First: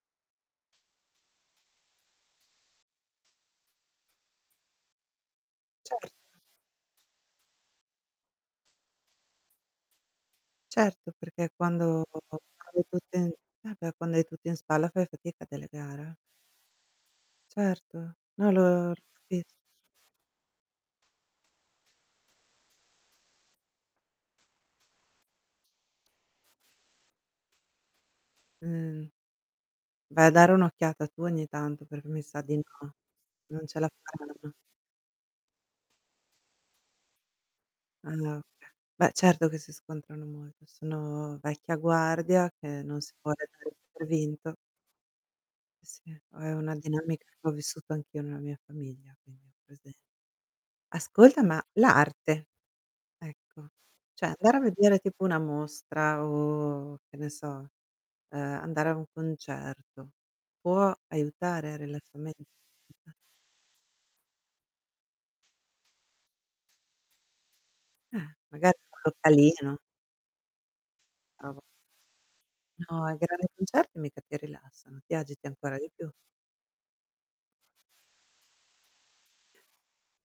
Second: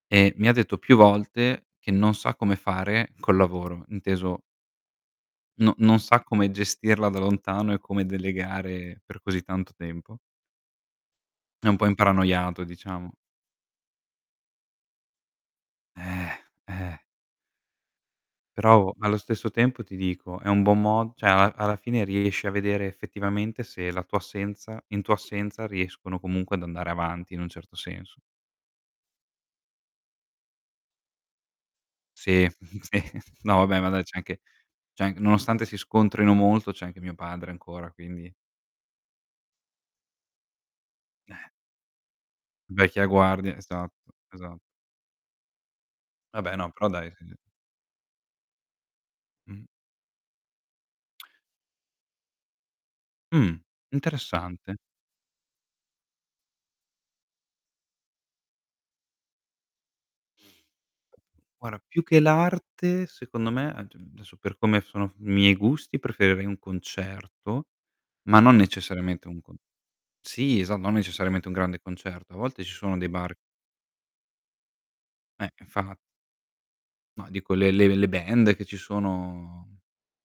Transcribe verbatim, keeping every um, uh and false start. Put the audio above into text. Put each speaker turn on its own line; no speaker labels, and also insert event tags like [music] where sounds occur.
E mi ha detto più volte che non sa come fare col lavoro, inteso no non
Cer
sa come gestirla da lontano e come delegare per così tanto tempo.
Certo, perché
È un po'
quando
imparanoiato
hai
diciamo.
tutto in eh beh, quando hai tutto in spalla fai fatica a delegare, eh.
Eh, eh.
Certo. No l'ho
perovo allo
capito.
stesso tempo ti dico è un buon mo cioè al alla fine riesci a vedere effettivamente se la tua assenza in tua assenza riescono comunque ad andare avanti in un certo senso.
Mhmm. Vai a dare un'occhiata tu ogni tanto, perché mi sa
Sì,
di no.
sì, no
Non ce
vabbè ma
la
dai c'è anche
fanno.
c'è anche nonostante si scontrino molto c'è anche mio padre ancora,
Ah
quindi
okay. Beh, certo che si scontrano molto,
Eh.
sono vecchia guardia che non
Vecchia
si può dare
guardia.
per
Esatto,
per vinto.
esatto.
Sì, oh, è
Vabbè no,
una
però dai
dinamica
[unintelligible]
che ho vissuto anch'io nella mia famiglia, quindi ho
Mhmm.
presente. Ascolta, ma l'arte
Mh,
ecco c'è andare a
interessante.
vedere tipo una mostra o che ne so, uhm, andare a un concerto, può aiutare il
guara, più che
rilassamento secondo
l'arte
te?
secondo me ad adesso per come sono i miei gusti preferire un concerto,
Eh,
ma non
magari un
necessariamente un con
localino.
sì esa non necessariamente un
Bravo.
grande concerto. A volte ci sono
No,
dei
i
bar
grandi concerti mica ti rilassano, ti agiti
Eh,
ancora di
infa
più.
No dico, le le le band che ci sono